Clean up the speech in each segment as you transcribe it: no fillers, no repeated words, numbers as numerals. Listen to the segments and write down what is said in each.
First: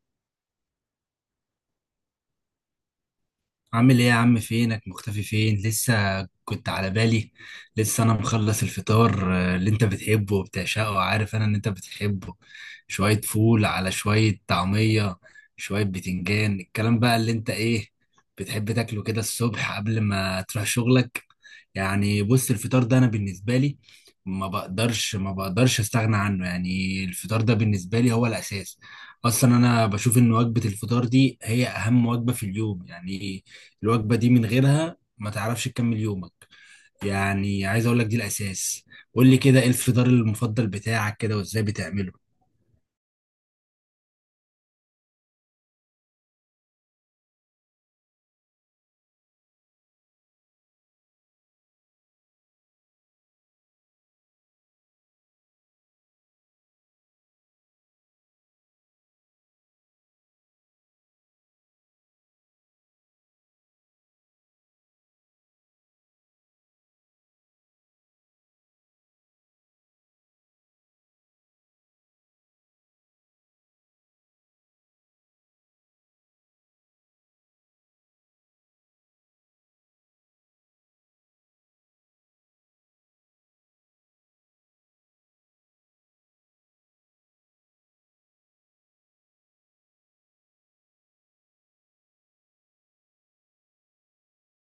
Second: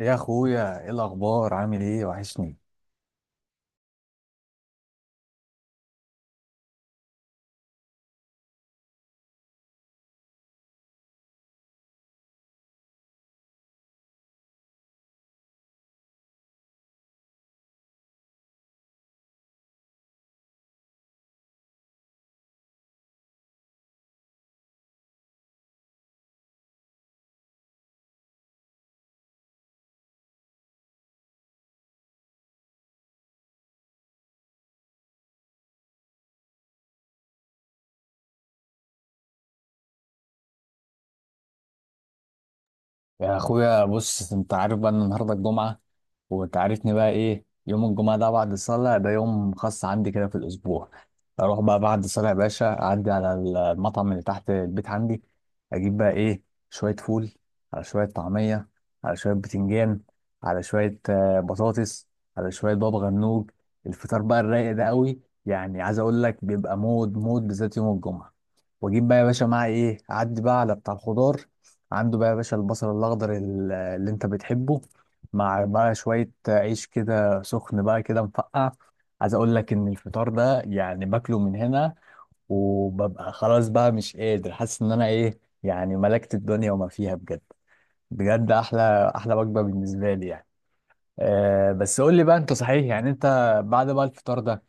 يا اخويا، ايه الاخبار؟ عامل ايه؟ وحشني. عامل ايه يا عم؟ فينك مختفي؟ فين لسه كنت على بالي. لسه انا مخلص الفطار، اللي انت بتحبه وبتعشقه، وعارف انا ان انت بتحبه. شوية فول على شوية طعمية، شوية بتنجان، الكلام بقى اللي انت ايه بتحب تاكله كده الصبح قبل ما تروح شغلك. يعني بص، الفطار ده انا بالنسبة لي ما بقدرش استغنى عنه. يعني الفطار ده بالنسبة لي هو الاساس. اصلا انا بشوف ان وجبة الفطار دي هي اهم وجبة في اليوم، يعني الوجبة دي من غيرها ما تعرفش تكمل يومك. يعني عايز اقول لك دي الاساس. قول لي كده، ايه الفطار المفضل بتاعك كده وازاي بتعمله؟ يا اخويا، بص، انت عارف بقى ان النهارده الجمعه. وانت عارفني بقى، ايه يوم الجمعه ده؟ بعد الصلاه ده يوم خاص عندي كده في الاسبوع. اروح بقى بعد الصلاه يا باشا، اعدي على المطعم اللي تحت البيت عندي، اجيب بقى ايه: شويه فول، على شويه طعميه، على شويه بتنجان، على شويه بطاطس، على شويه بابا غنوج. الفطار بقى الرايق ده قوي، يعني عايز اقول لك بيبقى مود مود بالذات يوم الجمعه. واجيب بقى يا باشا معاه ايه، اعدي بقى على بتاع الخضار، عنده بقى يا باشا البصل الاخضر اللي انت بتحبه، مع بقى شويه عيش كده سخن بقى كده مفقع. عايز اقول لك ان الفطار ده يعني باكله من هنا وببقى خلاص بقى مش قادر، حاسس ان انا ايه يعني، ملكت الدنيا وما فيها بجد. بجد احلى احلى وجبه بالنسبه لي يعني. أه، بس قول لي بقى انت، صحيح يعني انت بعد بقى الفطار ده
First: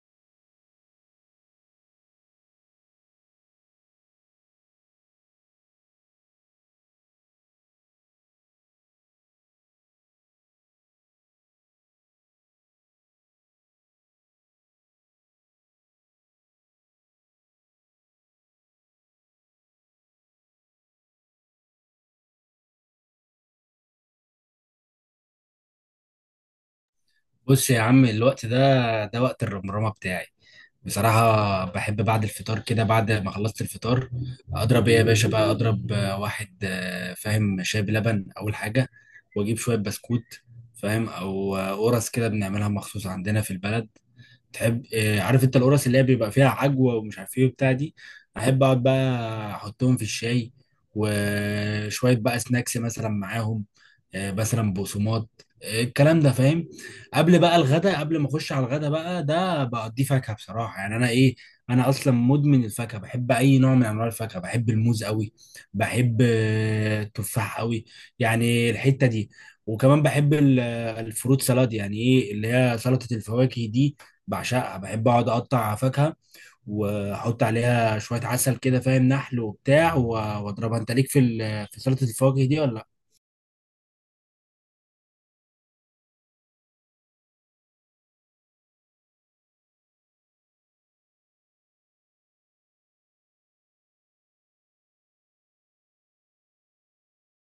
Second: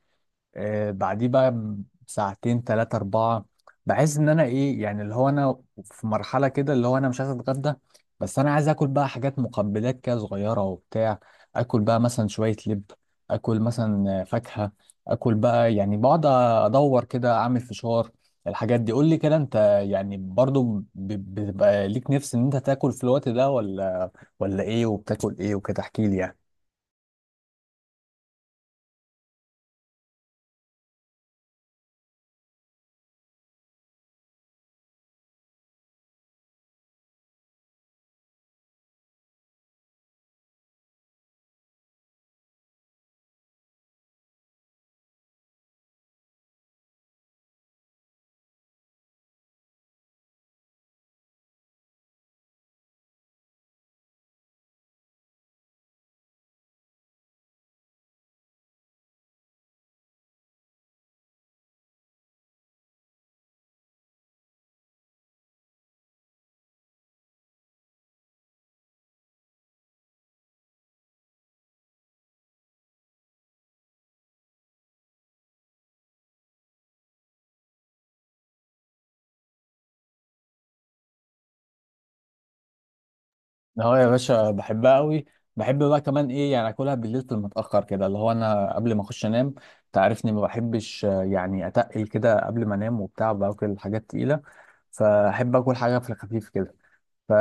بعديه بقى ساعتين 3 4، بحس إن أنا إيه يعني، اللي هو أنا في مرحلة كده اللي هو أنا مش عايز أتغدى. بس أنا عايز آكل بقى حاجات، مقبلات كده صغيرة وبتاع. آكل بقى مثلا شوية لب، آكل مثلا فاكهة، آكل بقى يعني بقعد أدور كده أعمل فشار. الحاجات دي قول لي كده أنت، يعني برضو بتبقى ليك نفس إن أنت تاكل في الوقت ده ولا، إيه؟ وبتاكل إيه وكده؟ احكي لي يعني. بص يا عم، الوقت ده ده وقت الرمرامة بتاعي. بصراحة بحب بعد الفطار كده، بعد ما خلصت الفطار، أضرب إيه يا باشا بقى، أضرب واحد، فاهم، شاي بلبن أول حاجة، وأجيب شوية بسكوت، فاهم؟ أو قرص، كده بنعملها مخصوص عندنا في البلد. تحب عارف انت القرص اللي هي بيبقى فيها عجوه ومش عارف ايه وبتاع دي؟ احب اقعد بقى احطهم في الشاي، وشويه بقى سناكس مثلا معاهم. مثلا بقسماط، الكلام ده، فاهم. قبل بقى الغدا، قبل ما اخش على الغدا بقى، ده بقضيه فاكهه، بصراحه يعني انا ايه، انا اصلا مدمن الفاكهه. بحب اي نوع من انواع الفاكهه، بحب الموز قوي، بحب التفاح قوي، يعني الحته دي. وكمان بحب الفروت سلاد، يعني ايه اللي هي سلطه الفواكه دي، بعشقها. بحب اقعد اقطع فاكهه واحط عليها شويه عسل كده، فاهم، نحل وبتاع، واضربها. انت ليك في سلطه الفواكه دي ولا لا؟ اه يا باشا، بحبها قوي. بحب بقى كمان ايه يعني اكلها بالليل في المتاخر كده، اللي هو انا قبل ما اخش انام. تعرفني ما بحبش يعني اتقل كده قبل ما انام وبتاع، باكل حاجات تقيله، فاحب اكل حاجه في الخفيف كده، ف...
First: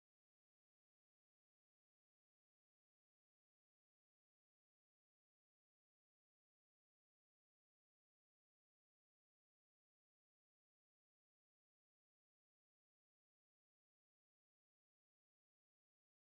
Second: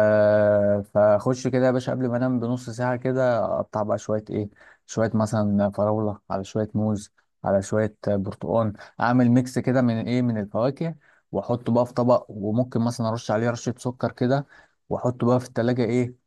فاخش كده يا باشا قبل ما انام بنص ساعه كده، اقطع بقى شويه ايه: شويه مثلا فراوله، على شويه موز، على شويه برتقال، اعمل ميكس كده من ايه، من الفواكه. واحطه بقى في طبق، وممكن مثلا ارش عليه رشه سكر كده، واحطه بقى في التلاجة ايه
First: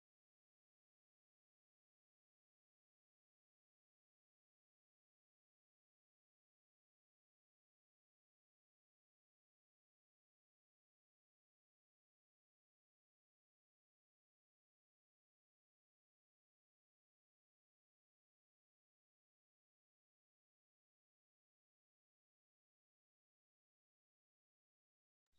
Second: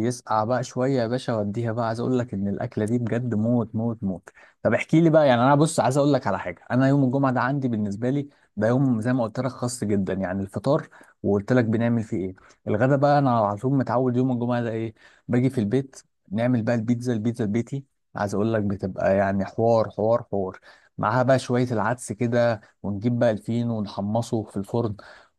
يسقع بقى شويه يا باشا واديها بقى. عايز اقول لك ان الاكله دي بجد موت موت موت. طب احكي لي بقى يعني، انا بص عايز اقول لك على حاجه، انا يوم الجمعه ده عندي بالنسبه لي ده يوم زي ما قلت لك خاص جدا. يعني الفطار، وقلت لك بنعمل فيه ايه. الغدا بقى انا على طول متعود يوم الجمعه ده ايه: باجي في البيت، نعمل بقى البيتزا البيتي. عايز اقول لك بتبقى يعني حوار حوار حوار، معاها بقى شويه العدس كده ونجيب بقى الفين ونحمصه في الفرن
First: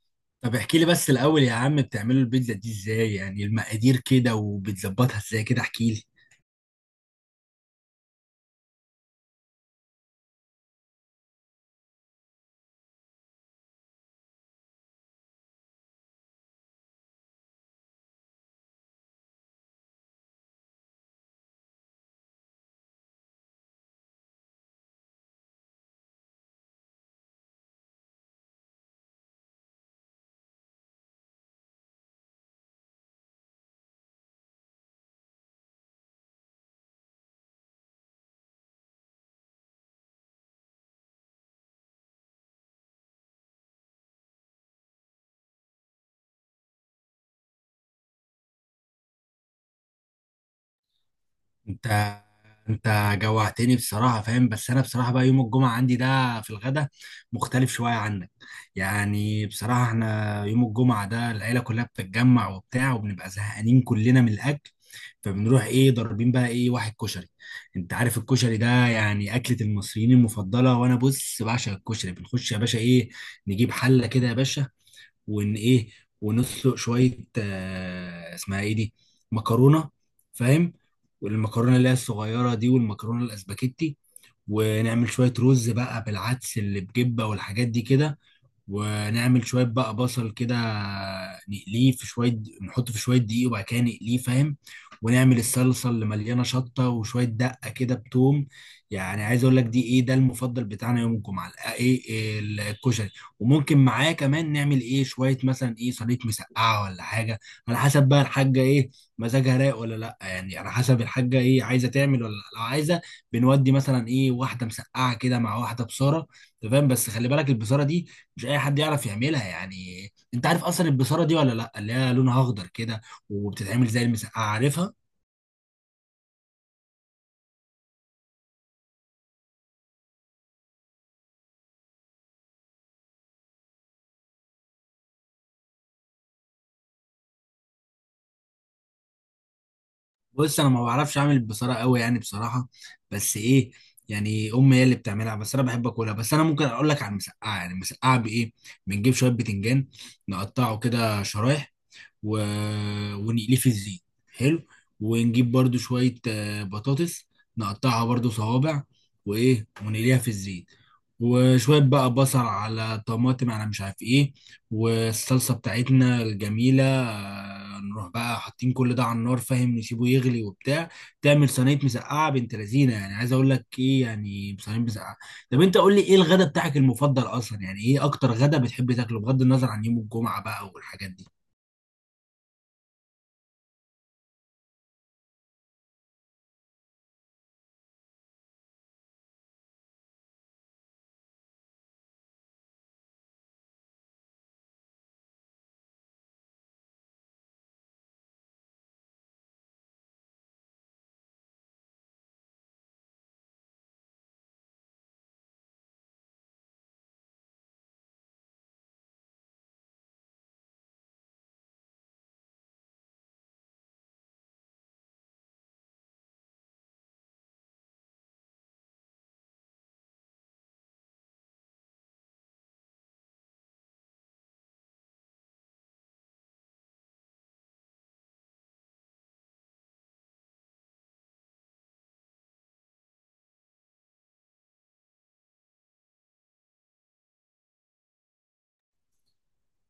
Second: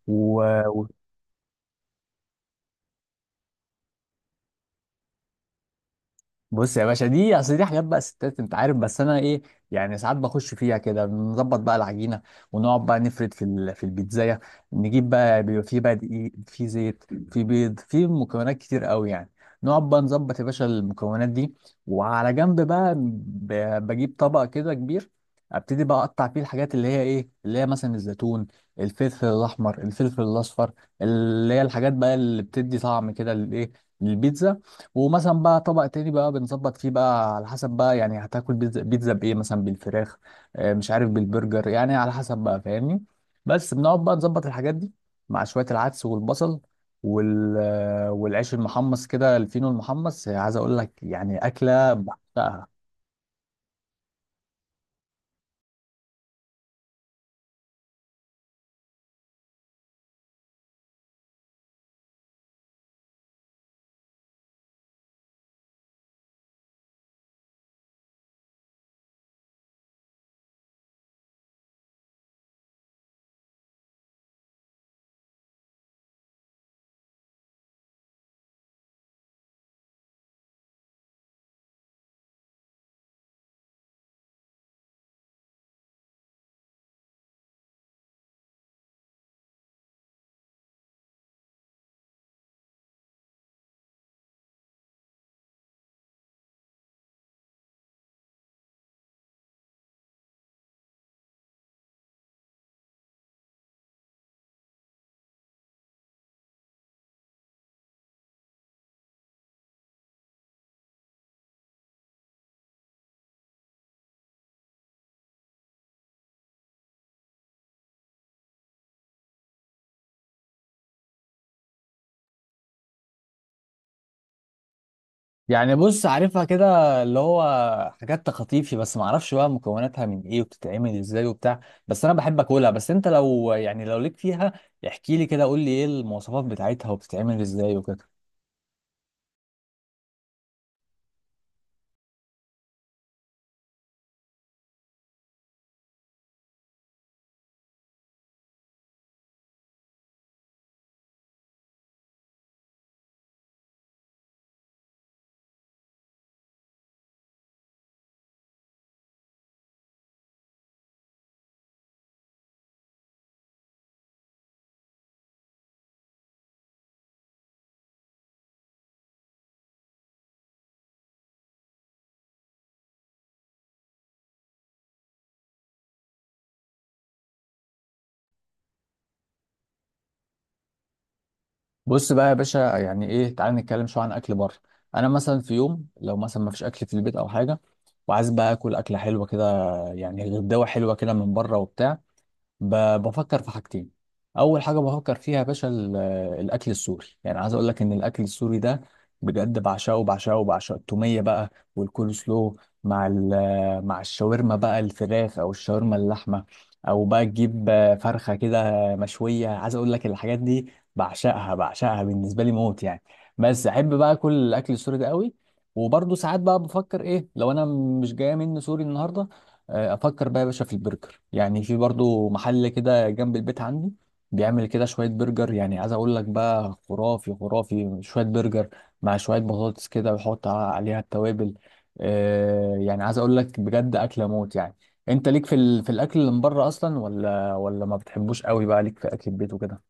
و... طب احكي لي بس الاول يا عم، بتعملوا البيتزا دي ازاي يعني؟ المقادير كده وبتظبطها ازاي كده، احكي لي. بص يا باشا، دي اصل دي حاجات بقى ستات انت عارف، بس انا ايه يعني ساعات بخش فيها كده نظبط بقى العجينه، ونقعد بقى نفرد في في البيتزايه. نجيب بقى، بيبقى في بقى دقيق، في زيت، في بيض، في مكونات كتير قوي يعني. نقعد بقى نظبط يا باشا المكونات دي، وعلى جنب بقى بجيب طبق كده كبير، ابتدي بقى اقطع فيه الحاجات اللي هي ايه، اللي هي مثلا الزيتون، الفلفل الاحمر، الفلفل الاصفر، اللي هي الحاجات بقى اللي بتدي طعم كده للايه، للبيتزا. ومثلا بقى طبق تاني بقى بنظبط فيه بقى على حسب بقى يعني هتاكل بيتزا، بيتزا بايه، مثلا بالفراخ، مش عارف بالبرجر، يعني على حسب بقى فاهمني. بس بنقعد بقى نظبط الحاجات دي، مع شوية العدس والبصل والعيش المحمص كده، الفينو المحمص. عايز اقول لك يعني اكلة انت بحبها. انت جوعتني بصراحة، فاهم؟ بس انا بصراحة بقى يوم الجمعة عندي ده في الغدا مختلف شوية عنك. يعني بصراحة احنا يوم الجمعة ده العيلة كلها بتتجمع وبتاع، وبنبقى زهقانين كلنا من الاكل، فبنروح ايه ضاربين بقى ايه واحد كشري. انت عارف الكشري ده يعني اكلة المصريين المفضلة، وانا بص بعشق الكشري. بنخش يا باشا ايه، نجيب حلة كده يا باشا، وان ايه، ونسلق شويه، آه اسمها ايه دي، مكرونه، فاهم، والمكرونه اللي هي الصغيره دي والمكرونه الاسباجيتي. ونعمل شويه رز بقى بالعدس اللي بجبه والحاجات دي كده، ونعمل شويه بقى بصل كده، نقليه في شويه، نحطه في شويه دقيق وبعد كده نقليه، فاهم. ونعمل الصلصه اللي مليانه شطه وشويه دقه كده بتوم. يعني عايز اقول لك دي ايه، ده المفضل بتاعنا يوم الجمعه، ايه، إيه الكشري. وممكن معاه كمان نعمل ايه شويه مثلا ايه صينيه مسقعه ولا حاجه، على حسب بقى الحاجه ايه مزاجها رايق ولا لا. يعني على حسب الحاجه ايه عايزه تعمل ولا لأ. لو عايزه بنودي مثلا ايه واحده مسقعه كده مع واحده بصاره، تمام. بس خلي بالك البصاره دي مش اي حد يعرف يعملها. يعني انت عارف اصلا البصاره دي ولا لا؟ اللي هي لونها اخضر كده وبتتعمل زي المسقعه، عارفها. يعني بص عارفها كده، اللي هو حاجات تخطيفي، بس ما اعرفش بقى مكوناتها من ايه وبتتعمل ازاي وبتاع. بس انا بحب اكلها، بس انت لو يعني لو ليك فيها احكي لي كده، قول لي ايه المواصفات بتاعتها وبتتعمل ازاي وكده. بص انا ما بعرفش اعمل البصاره قوي يعني بصراحه، بس ايه، يعني امي هي اللي بتعملها، بس انا بحب اكلها. بس انا ممكن اقول لك على المسقعه، يعني المسقعه بايه، بنجيب شويه بتنجان نقطعه كده شرايح، و... ونقليه في الزيت، حلو. ونجيب برضو شوية بطاطس، نقطعها برضو صوابع، وإيه ونقليها في الزيت. وشوية بقى بصل على طماطم على مش عارف إيه، والصلصة بتاعتنا الجميلة، نروح بقى حاطين كل ده على النار، فاهم، نسيبه يغلي وبتاع. تعمل صينية مسقعة بنت لذينة، يعني عايز أقول لك إيه، يعني صينية مسقعة. طب أنت قول لي إيه الغدا بتاعك المفضل أصلا؟ يعني إيه أكتر غدا بتحب تاكله بغض النظر عن يوم الجمعة بقى والحاجات دي؟ بص بقى يا باشا، يعني ايه، تعال نتكلم شويه عن اكل بره. انا مثلا في يوم لو مثلا ما فيش اكل في البيت او حاجه وعايز بقى اكل اكله حلوه كده، يعني غداوه حلوه كده من بره وبتاع، بفكر في حاجتين. اول حاجه بفكر فيها يا باشا الاكل السوري، يعني عايز اقول لك ان الاكل السوري ده بجد بعشقه بعشقه بعشقه. التوميه بقى والكول سلو، مع مع الشاورما بقى، الفراخ او الشاورما اللحمه، او بقى تجيب فرخه كده مشويه. عايز اقول لك الحاجات دي بعشقها بعشقها بالنسبه لي موت يعني، بس احب بقى اكل الاكل السوري ده قوي. وبرضه ساعات بقى بفكر ايه، لو انا مش جايه مني سوري النهارده، افكر بقى يا باشا في البرجر، يعني في برضو محل كده جنب البيت عندي بيعمل كده شويه برجر، يعني عايز اقول لك بقى خرافي خرافي. شويه برجر مع شويه بطاطس كده ويحط عليها التوابل، يعني عايز اقول لك بجد اكله موت يعني. انت ليك في في الاكل اللي من بره اصلا، ولا ما بتحبوش قوي، بقى ليك في اكل البيت وكده؟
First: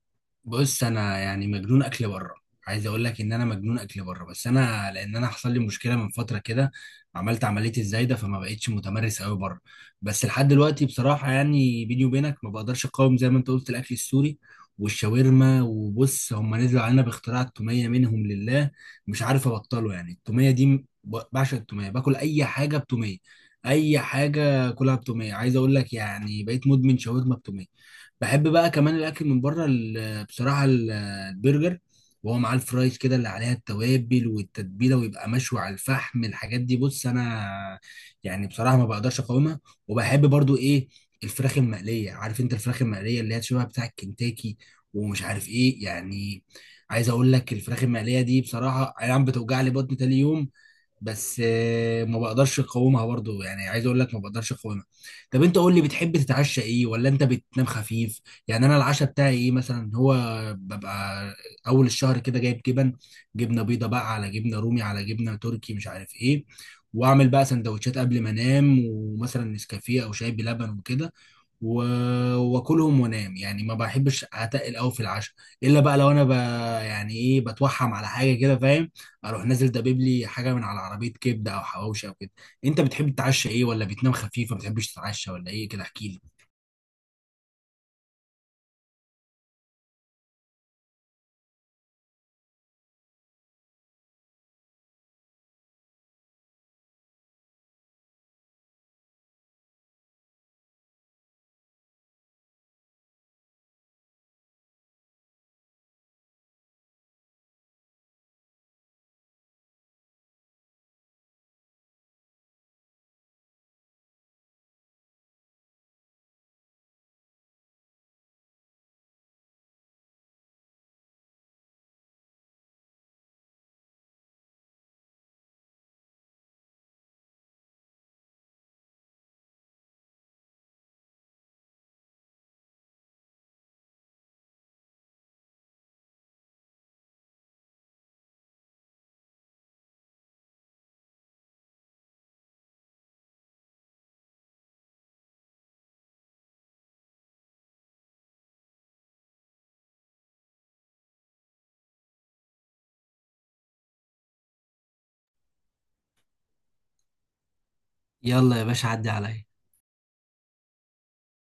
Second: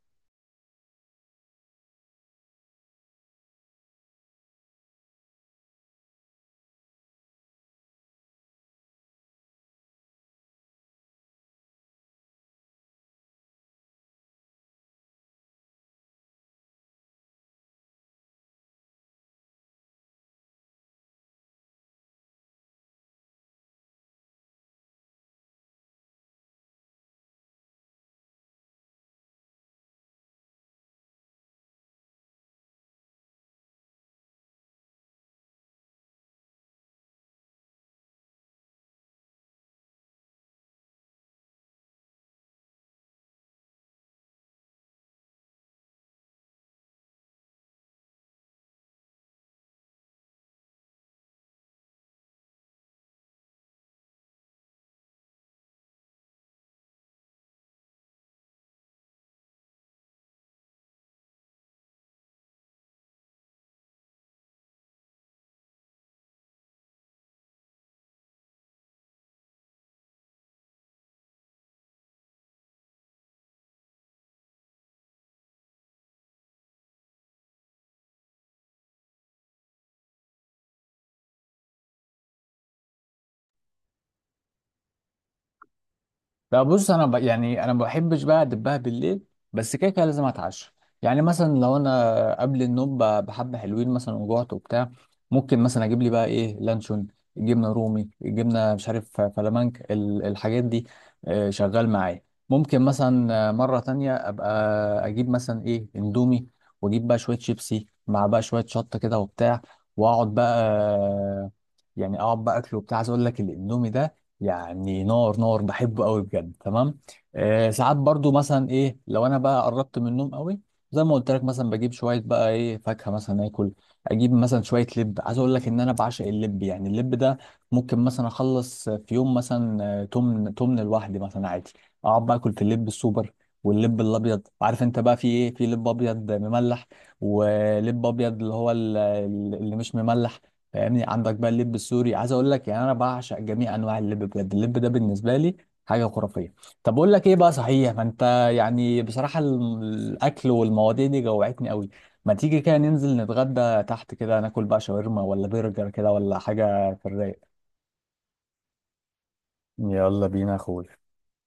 بص انا يعني مجنون اكل بره. عايز اقول لك ان انا مجنون اكل بره، بس انا لان انا حصل لي مشكله من فتره كده، عملت عمليه الزايده، فما بقتش متمرس قوي بره. بس لحد دلوقتي بصراحه يعني بيني وبينك ما بقدرش اقاوم، زي ما انت قلت، الاكل السوري والشاورما. وبص، هم نزلوا علينا باختراع التوميه منهم لله، مش عارف ابطله. يعني التوميه دي بعشق التوميه، باكل اي حاجه بتوميه، اي حاجه كلها بتوميه. عايز اقول لك يعني بقيت مدمن شاورما بتوميه. بحب بقى كمان الاكل من بره، بصراحه، البرجر، وهو معاه الفرايز كده اللي عليها التوابل والتتبيله، ويبقى مشوي على الفحم. الحاجات دي بص انا يعني بصراحه ما بقدرش اقاومها. وبحب برضو ايه، الفراخ المقليه، عارف انت الفراخ المقليه اللي هي شبه بتاع الكنتاكي ومش عارف ايه يعني؟ عايز اقول لك الفراخ المقليه دي بصراحه اي نعم بتوجع لي بطني تاني يوم، بس ما بقدرش اقاومها برضو. يعني عايز اقول لك ما بقدرش اقاومها. طب انت قول لي، بتحب تتعشى ايه، ولا انت بتنام خفيف؟ يعني انا العشاء بتاعي ايه مثلا، هو ببقى اول الشهر كده جايب جبن، جبنه بيضه بقى على جبنه رومي على جبنه تركي مش عارف ايه، واعمل بقى سندوتشات قبل ما انام، ومثلا نسكافيه او شاي بلبن وكده، و- واكلهم وانام. يعني ما بحبش اتقل قوي في العشاء، الا بقى لو انا يعني ايه بتوحم على حاجه كده، فاهم، اروح نازل دبيب لي حاجه من على عربيه كبده او حواوشي او كده. انت بتحب تتعشى ايه، ولا بتنام خفيف، ما بتحبش تتعشى ولا ايه كده؟ احكي لي. لا، بص انا يعني انا ما بحبش بقى ادبها بالليل، بس كده كده لازم اتعشى. يعني مثلا لو انا قبل النوم بحبه حلوين مثلا وجعت وبتاع، ممكن مثلا اجيب لي بقى ايه لانشون، جبنه رومي، جبنه مش عارف فلامنك، الحاجات دي شغال معايا. ممكن مثلا مره تانية ابقى اجيب مثلا ايه اندومي، واجيب بقى شويه شيبسي مع بقى شويه شطه كده وبتاع، واقعد بقى آه، يعني اقعد بقى اكله وبتاع. عايز اقول لك الاندومي ده يعني نار نار، بحبه قوي بجد، تمام. آه، ساعات برضو مثلا ايه لو انا بقى قربت من النوم قوي، زي ما قلت لك مثلا بجيب شويه بقى ايه فاكهه مثلا اكل، اجيب مثلا شويه لب. عايز اقول لك ان انا بعشق اللب، يعني اللب ده ممكن مثلا اخلص في يوم مثلا تمن تمن لوحدي مثلا عادي. اقعد بقى اكل في اللب السوبر واللب الابيض. عارف انت بقى في ايه: في لب ابيض مملح، ولب ابيض اللي هو اللي مش مملح، فاهمني، عندك بقى اللب السوري. عايز اقول لك يعني انا بعشق جميع انواع اللب، بجد اللب ده بالنسبه لي حاجه خرافيه. طب اقول لك ايه بقى، صحيح ما انت، يعني بصراحه الاكل والمواضيع دي جوعتني قوي. ما تيجي كده ننزل نتغدى تحت كده، ناكل بقى شاورما ولا برجر كده ولا حاجه في الرايق؟ يلا يا باشا، عدي عليا. يلا بينا يا اخوي.